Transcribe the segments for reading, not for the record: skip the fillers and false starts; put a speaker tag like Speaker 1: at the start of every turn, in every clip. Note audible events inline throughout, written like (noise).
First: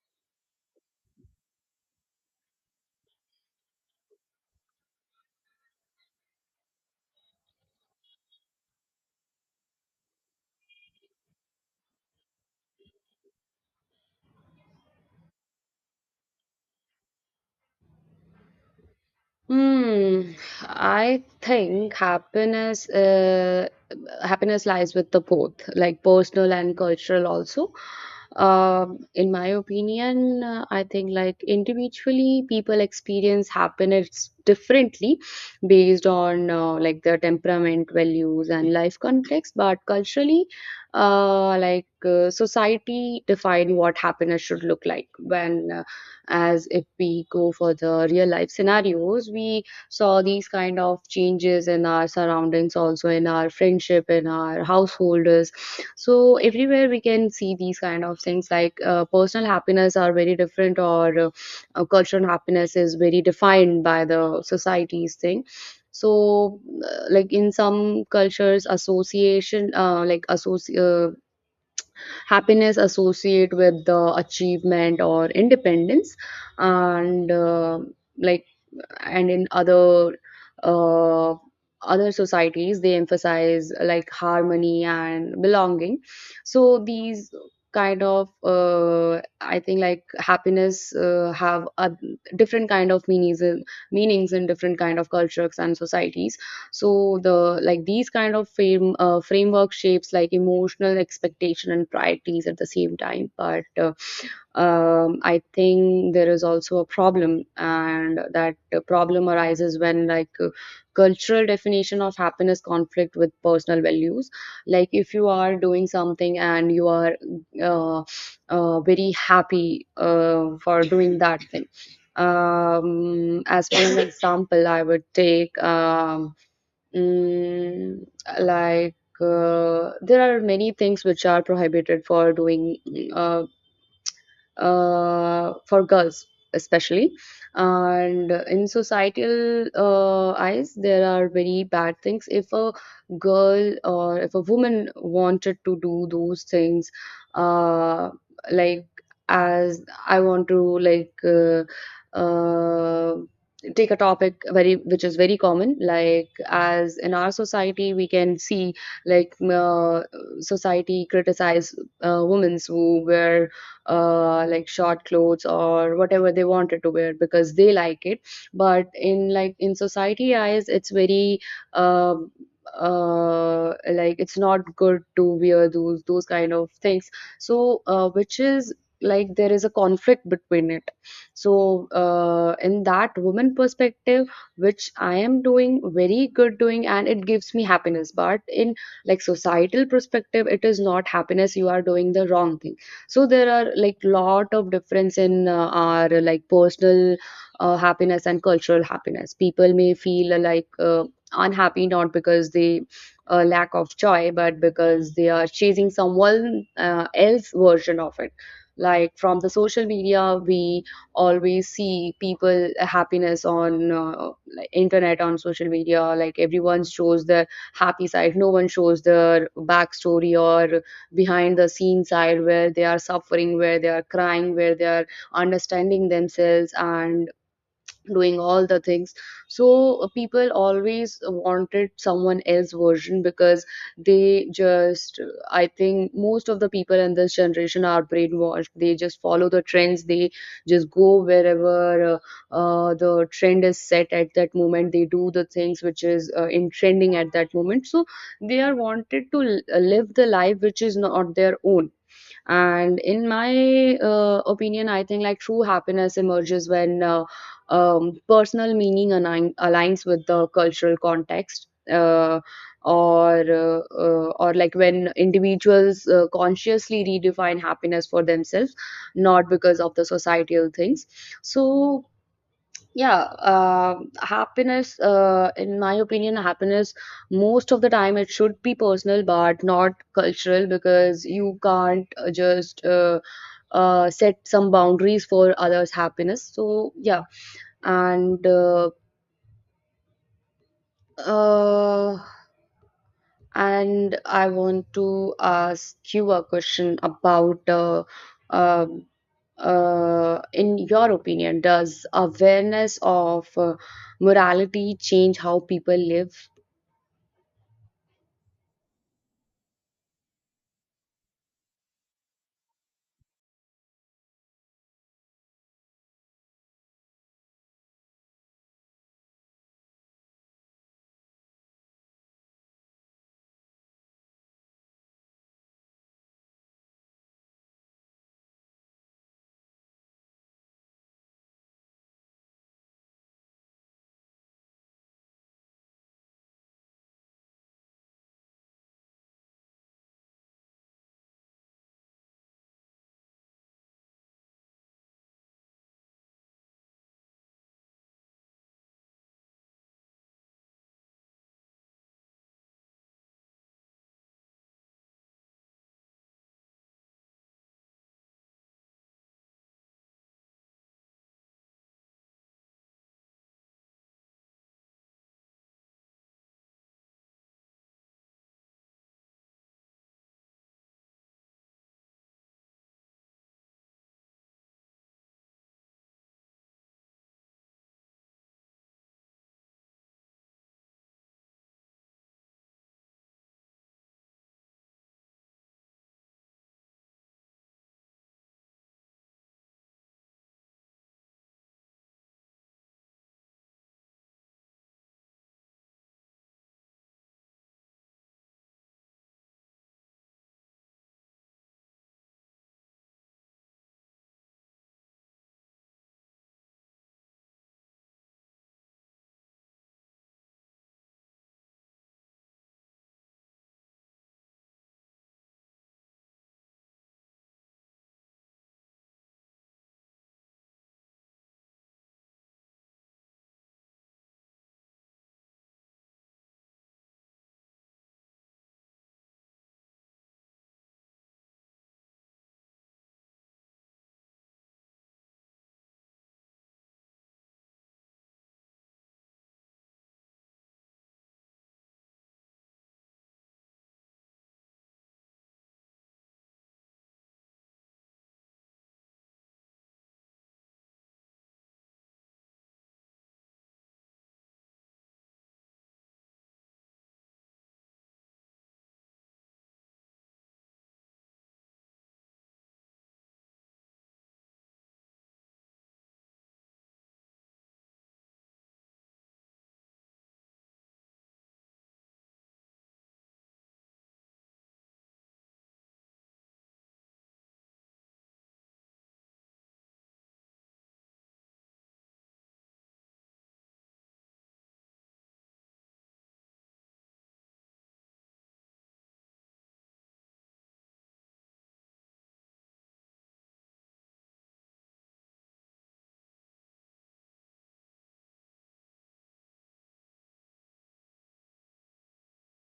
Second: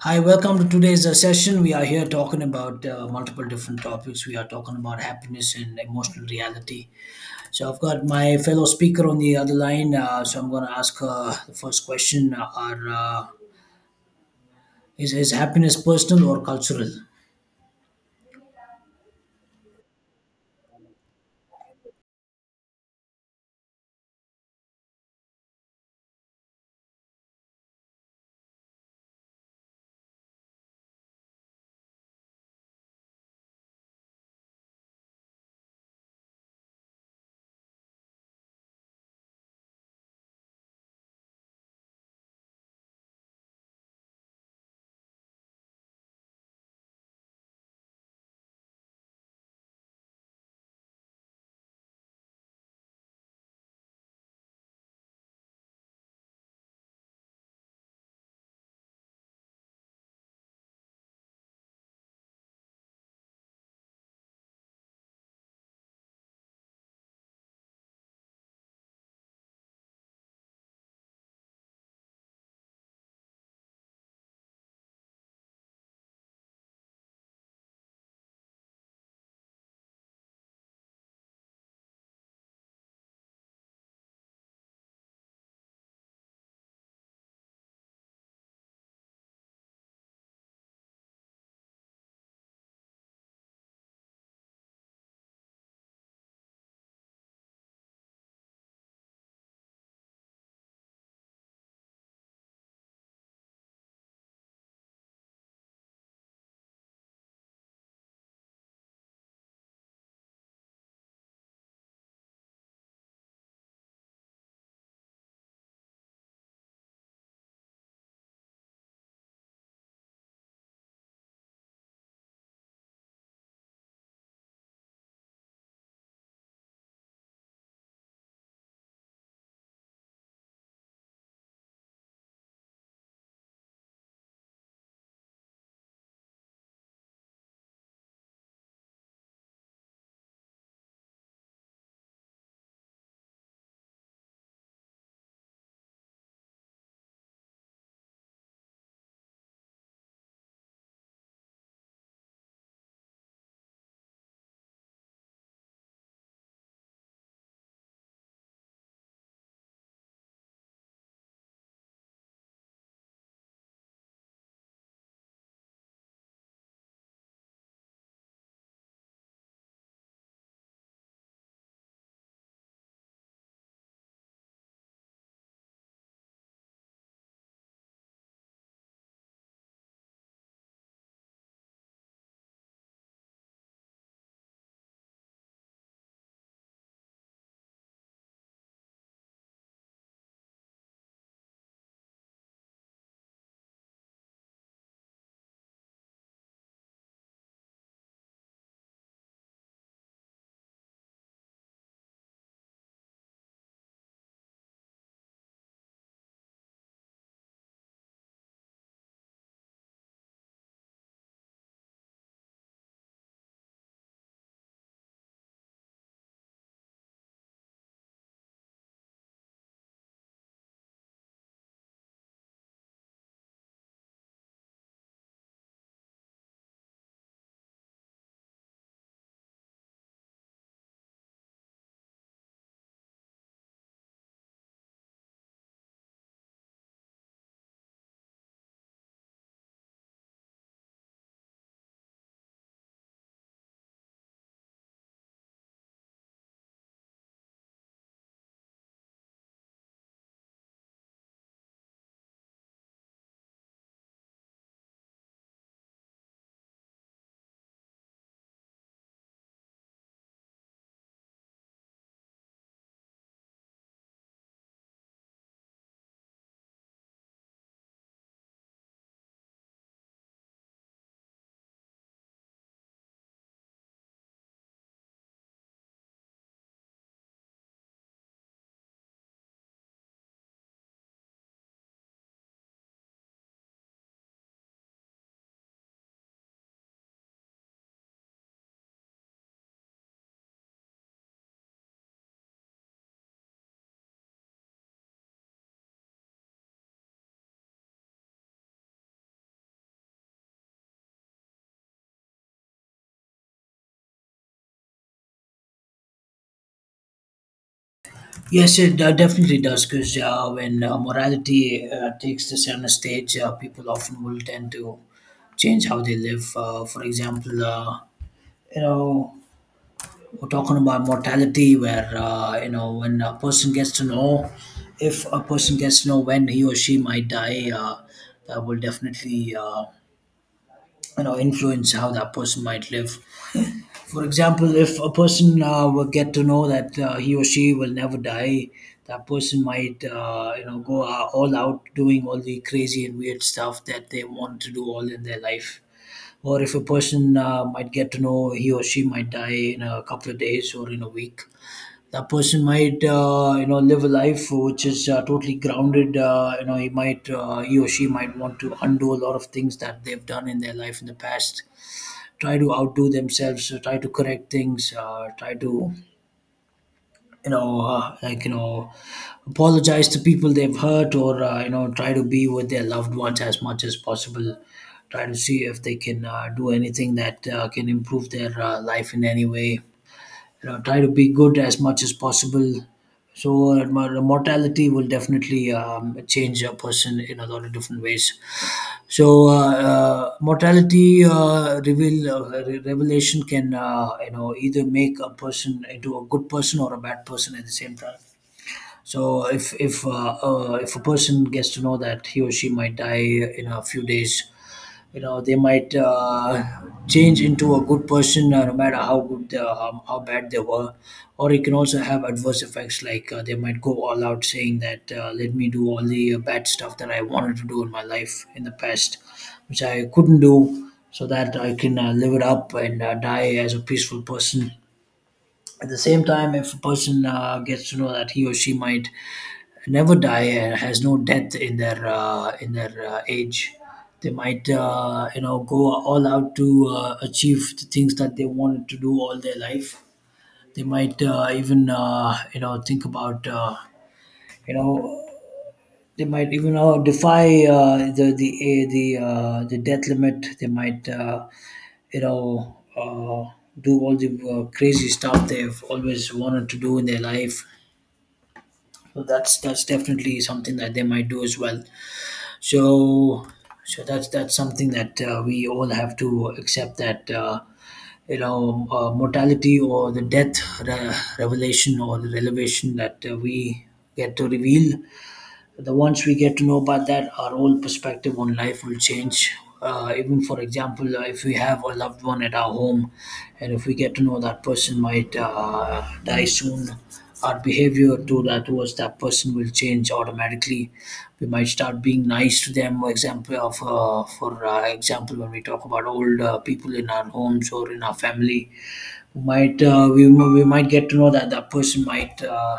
Speaker 1: Hi, welcome to today's session. We are here talking about multiple different topics. We are talking about happiness and emotional reality. So, I've got my fellow speaker on the other line. So, I'm going to ask her the first question is happiness personal or cultural?
Speaker 2: Hmm, I think happiness lies with the both, like personal and cultural also. In my opinion, I think like individually people experience happiness differently based on like their temperament, values, and life context. But culturally, society define what happiness should look like when as if we go for the real life scenarios we saw these kind of changes in our surroundings, also in our friendship, in our householders. So everywhere we can see these kind of things, like personal happiness are very different, or cultural happiness is very defined by the society's thing. So like in some cultures association happiness associate with the achievement or independence. And uh, like and in other uh, other societies they emphasize like harmony and belonging. So these kind of, I think like happiness have a different kind of meanings in different kind of cultures and societies. So the like these kind of framework shapes like emotional expectation and priorities at the same time. But I think there is also a problem, and that problem arises when like cultural definition of happiness conflict with personal values. Like if you are doing something and you are uh, very happy for doing that thing. As for an (coughs) example, I would take mm, like there are many things which are prohibited for doing. Uh, for girls especially, and in societal eyes there are very bad things if a girl or if a woman wanted to do those things. Uh, like as I want to like uh, take a topic very which is very common, like as in our society we can see like society criticize women who wear like short clothes or whatever they wanted to wear because they like it. But in like in society eyes it's very um it's not good to wear those kind of things. So which is like there is a conflict between it. So in that woman perspective, which I am doing very good doing and it gives me happiness, but in like societal perspective it is not happiness, you are doing the wrong thing. So there are like lot of difference in our like personal happiness and cultural happiness. People may feel unhappy not because they lack of joy, but because they are chasing someone else version of it. Like from the social media we always see people happiness on like internet, on social media. Like everyone shows their happy side, no one shows their backstory or behind the scene side where they are suffering, where they are crying, where they are understanding themselves and doing all the things. So people always wanted someone else version, because they just, I think most of the people in this generation are brainwashed, they just follow the trends, they just go wherever the trend is set at that moment. They do the things which is in trending at that moment. So they are wanted to live the life which is not their own. And in my opinion, I think like true happiness emerges when personal meaning aligns with the cultural context, or like when individuals consciously redefine happiness for themselves, not because of the societal things. So yeah, happiness, in my opinion, happiness, most of the time it should be personal but not cultural, because you can't just set some boundaries for others' happiness. So, yeah, and uh, uh, and I want to ask you a question about um in your opinion, does awareness of morality change how people live?
Speaker 1: Yes, it definitely does because when morality takes the center stage, people often will tend to change how they live. For example, you know, We're talking about mortality, where you know when a person gets to know, if a person gets to know when he or she might die, that will definitely you know influence how that person might live. For example, if a person will get to know that he or she will never die, that person might you know go all out doing all the crazy and weird stuff that they want to do all in their life, or if a person might get to know he or she might die in a couple of days or in a week, that person might you know live a life which is totally grounded. You know he might he or she might want to undo a lot of things that they've done in their life in the past, try to outdo themselves, try to correct things, try to you know like you know apologize to people they've hurt, or you know try to be with their loved ones as much as possible, try to see if they can do anything that can improve their life in any way, you know, try to be good as much as possible. So the mortality will definitely change a person in a lot of different ways. So mortality revelation can you know either make a person into a good person or a bad person at the same time. So if a person gets to know that he or she might die in a few days, you know they might change into a good person no matter how bad they were, or it can also have adverse effects like they might go all out saying that let me do all the bad stuff that I wanted to do in my life in the past which I couldn't do, so that I can live it up and die as a peaceful person. At the same time, if a person gets to know that he or she might never die and has no death in their age, they might you know go all out to achieve the things that they wanted to do all their life. They might even you know think about you know, they might even defy the death limit. They might you know. Do all the crazy stuff they've always wanted to do in their life. So that's definitely something that they might do as well. So, so that's something that we all have to accept, that you know mortality or the revelation, or the revelation that we get to reveal, the ones we get to know about that, our whole perspective on life will change. Even for example, if we have a loved one at our home, and if we get to know that person might die soon, our behavior to that towards that person will change automatically. We might start being nice to them. For example, of for example, when we talk about old people in our homes or in our family, might we might get to know that that person might.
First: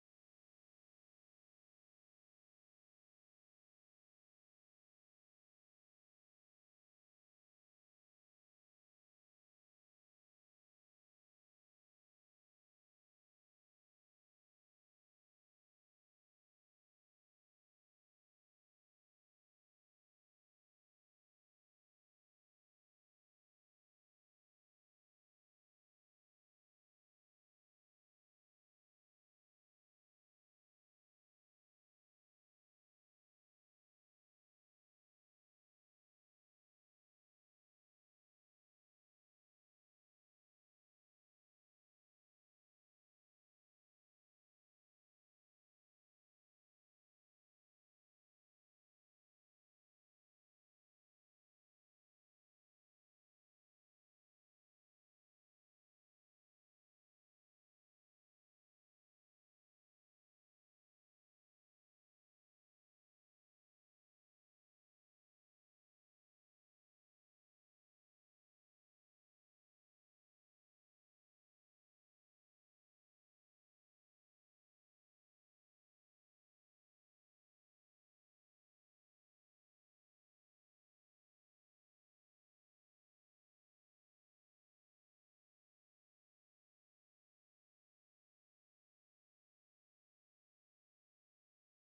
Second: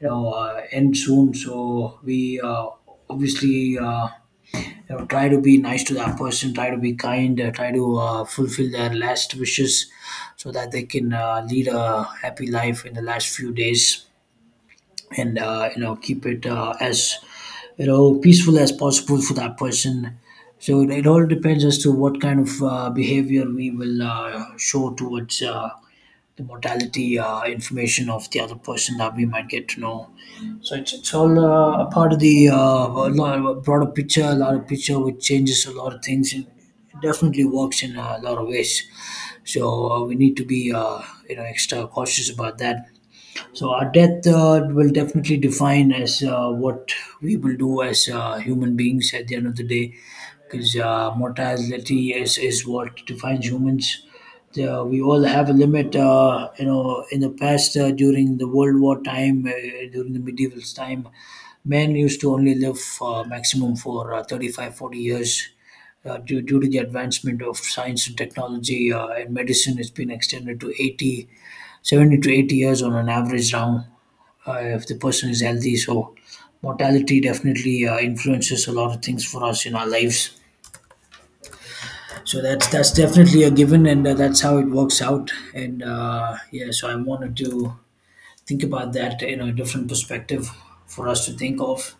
Speaker 1: You know end soon, so we obviously you know try to be nice to that person, try to be kind, try to fulfill their last wishes so that they can lead a happy life in the last few days, and you know keep it as you know peaceful as possible for that person. So it all depends as to what kind of behavior we will show towards the mortality information of the other person that we might get to know. So it's all a part of the a lot of a broader picture, a lot of picture which changes a lot of things, and it definitely works in a lot of ways. So we need to be you know extra cautious about that. So our death will definitely define as what we will do as human beings at the end of the day, because mortality is what defines humans. We all have a limit. You know, in the past, during the World War time, during the medieval time, men used to only live maximum for 35, 40 years. Due to the advancement of science and technology and medicine, it's been extended to 80 70 to 80 years on an average round, if the person is healthy. So mortality definitely influences a lot of things for us in our lives. So that's definitely a given, and that's how it works out, and yeah, so I wanted to think about that in a different perspective for us to think of.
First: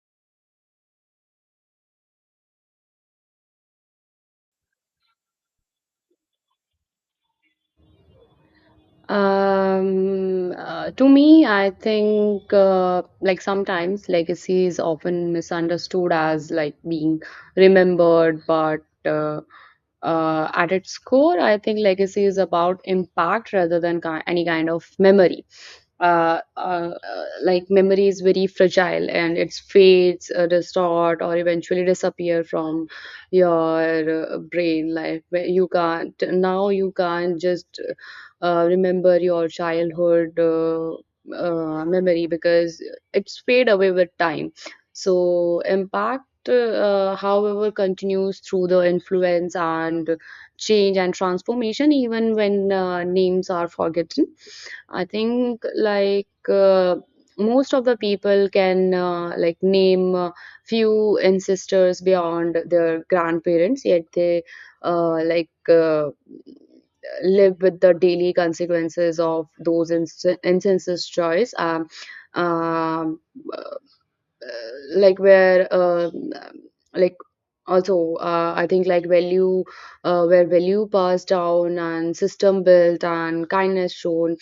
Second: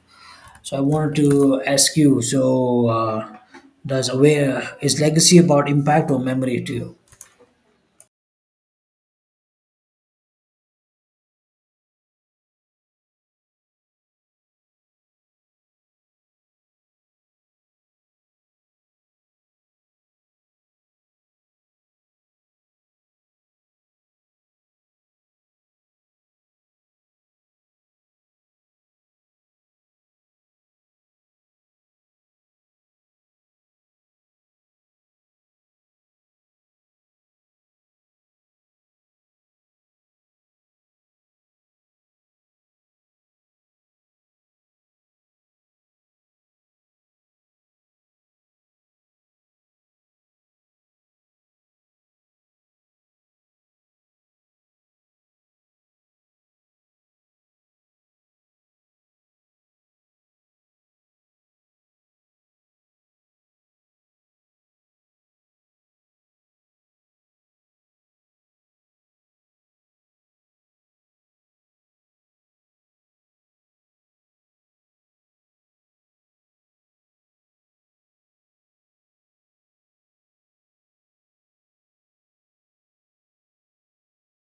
Speaker 1: So I wanted to ask you, so does aware is legacy about impact or memory to you?
Speaker 2: To me, I think like sometimes legacy is often misunderstood as like being remembered, but uh, at its core, I think legacy is about impact rather than any kind of memory. uh, uh, like memory is very fragile and it fades, distort, or eventually disappear from your brain life. Where you can't now. You can't just remember your childhood memory, because it's fade away with time. So impact, however, continues through the influence and change and transformation even when names are forgotten. I think like most of the people can like name few ancestors beyond their grandparents, yet they uh, like uh, live with the daily consequences of those instances choice. Um, like where like also I think like value, where value passed down and system built and kindness shown,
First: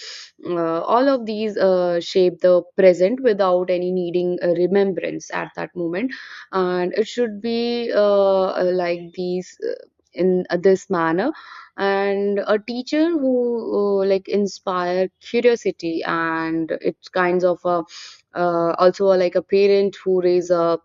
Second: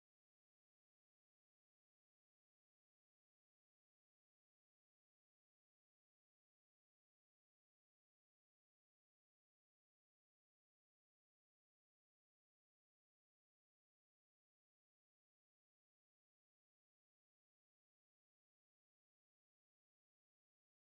Speaker 2: all of these shape the present without any needing a remembrance at that moment. And it should be like these in this manner. And a teacher who like inspire curiosity, and it's kinds of a also like a parent who raise a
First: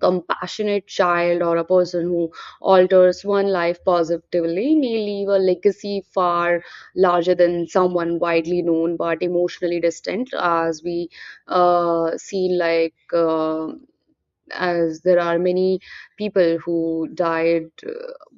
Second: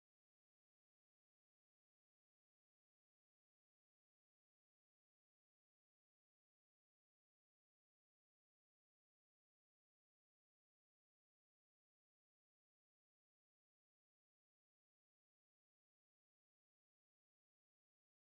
Speaker 2: compassionate child, or a person who alters one life positively, may leave a legacy far larger than someone widely known but emotionally distant. As we see, as there are many people who died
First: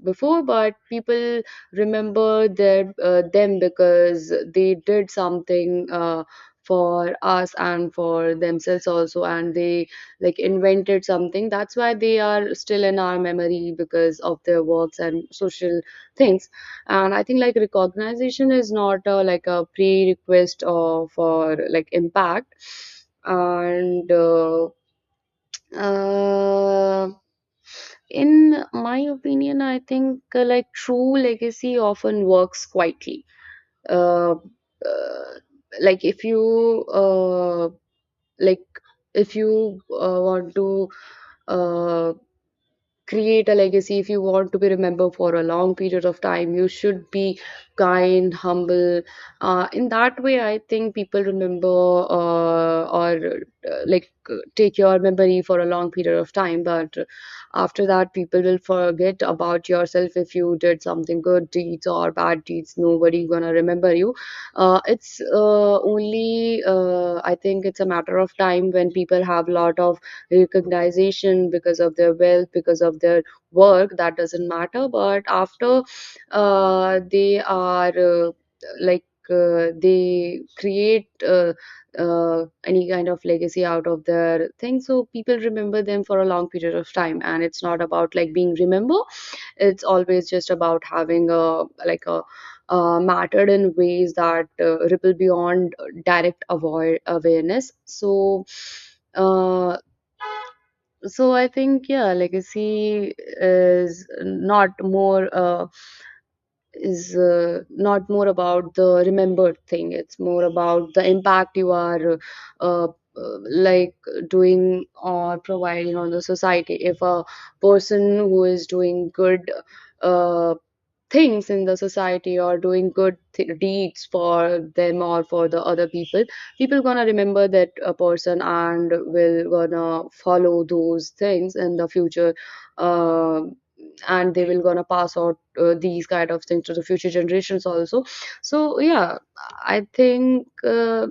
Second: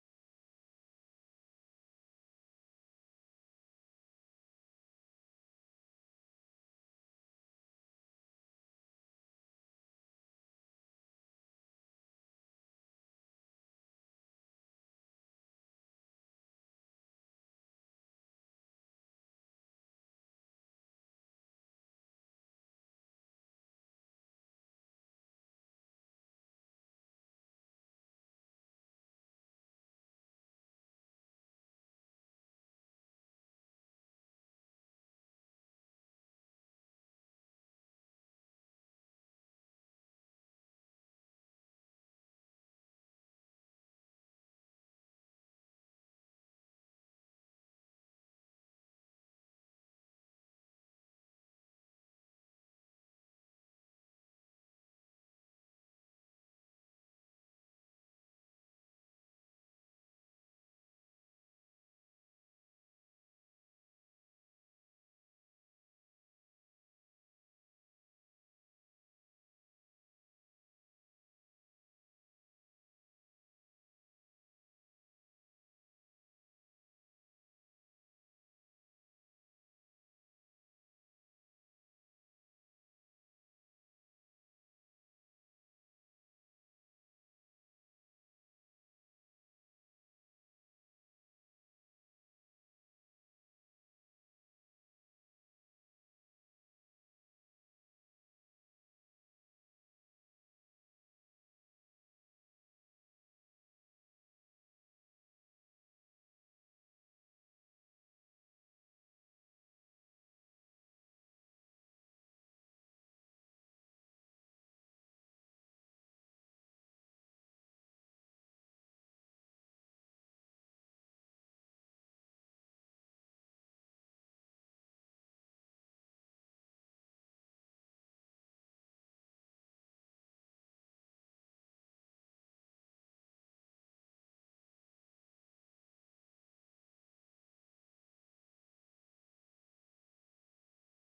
Speaker 2: before, but people remember their them, because they did something for us and for themselves also, and they like invented something. That's why they are still in our memory, because of their works and social things. And I think like recognition is not like a pre-request or for like impact. And uh, in my opinion, I think like true legacy often works quietly. Uh, uh, like if you uh, like if you want to uh, create a legacy, if you want to be remembered for a long period of time, you should be kind, humble. In that way I think people remember, or like take your memory for a long period of time. But after that people will forget about yourself. If you did something good deeds or bad deeds, nobody gonna remember you. It's only I think it's a matter of time. When people have lot of recognition because of their wealth, because of their work, that doesn't matter. But after they are like they create any kind of legacy out of their thing, so people remember them for a long period of time. And it's not about like being remembered; it's always just about having a like a mattered in ways that ripple beyond direct avoid awareness. So uh, so I think yeah, legacy is not more about the remembered thing, it's more about the impact you are uh, uh, like doing or providing on the society. If a person who is doing good uh, things in the society or doing good deeds for them or for the other people, people gonna remember that a person and will gonna follow those things in the future. uh, and they will gonna pass out these kind of things to the future generations also. So yeah, I think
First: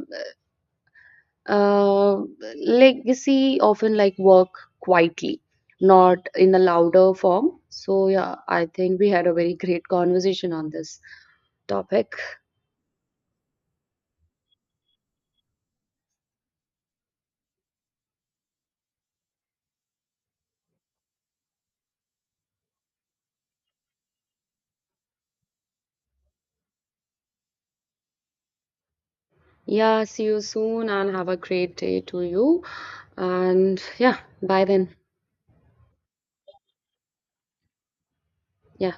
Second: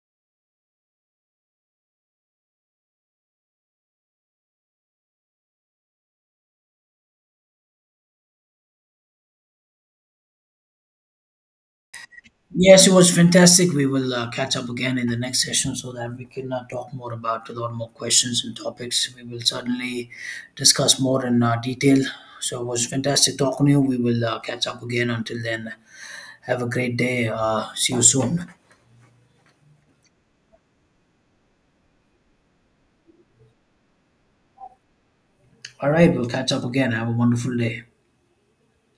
Speaker 2: uh, legacy often like work quietly, not in a louder form. So yeah, I think we had a very great conversation on this topic.
Speaker 1: Yes, it was fantastic. We will catch up again in the next session so that we can talk more about a lot more questions and topics. We will certainly discuss more in detail. So it was fantastic talking to you. We will catch up again. Until then, have a great day. See you soon.
Speaker 2: Yeah, see you soon and have a great day to you. And yeah, bye then.
Speaker 1: All right, we'll catch up again. Have a wonderful day.
Speaker 2: Yeah.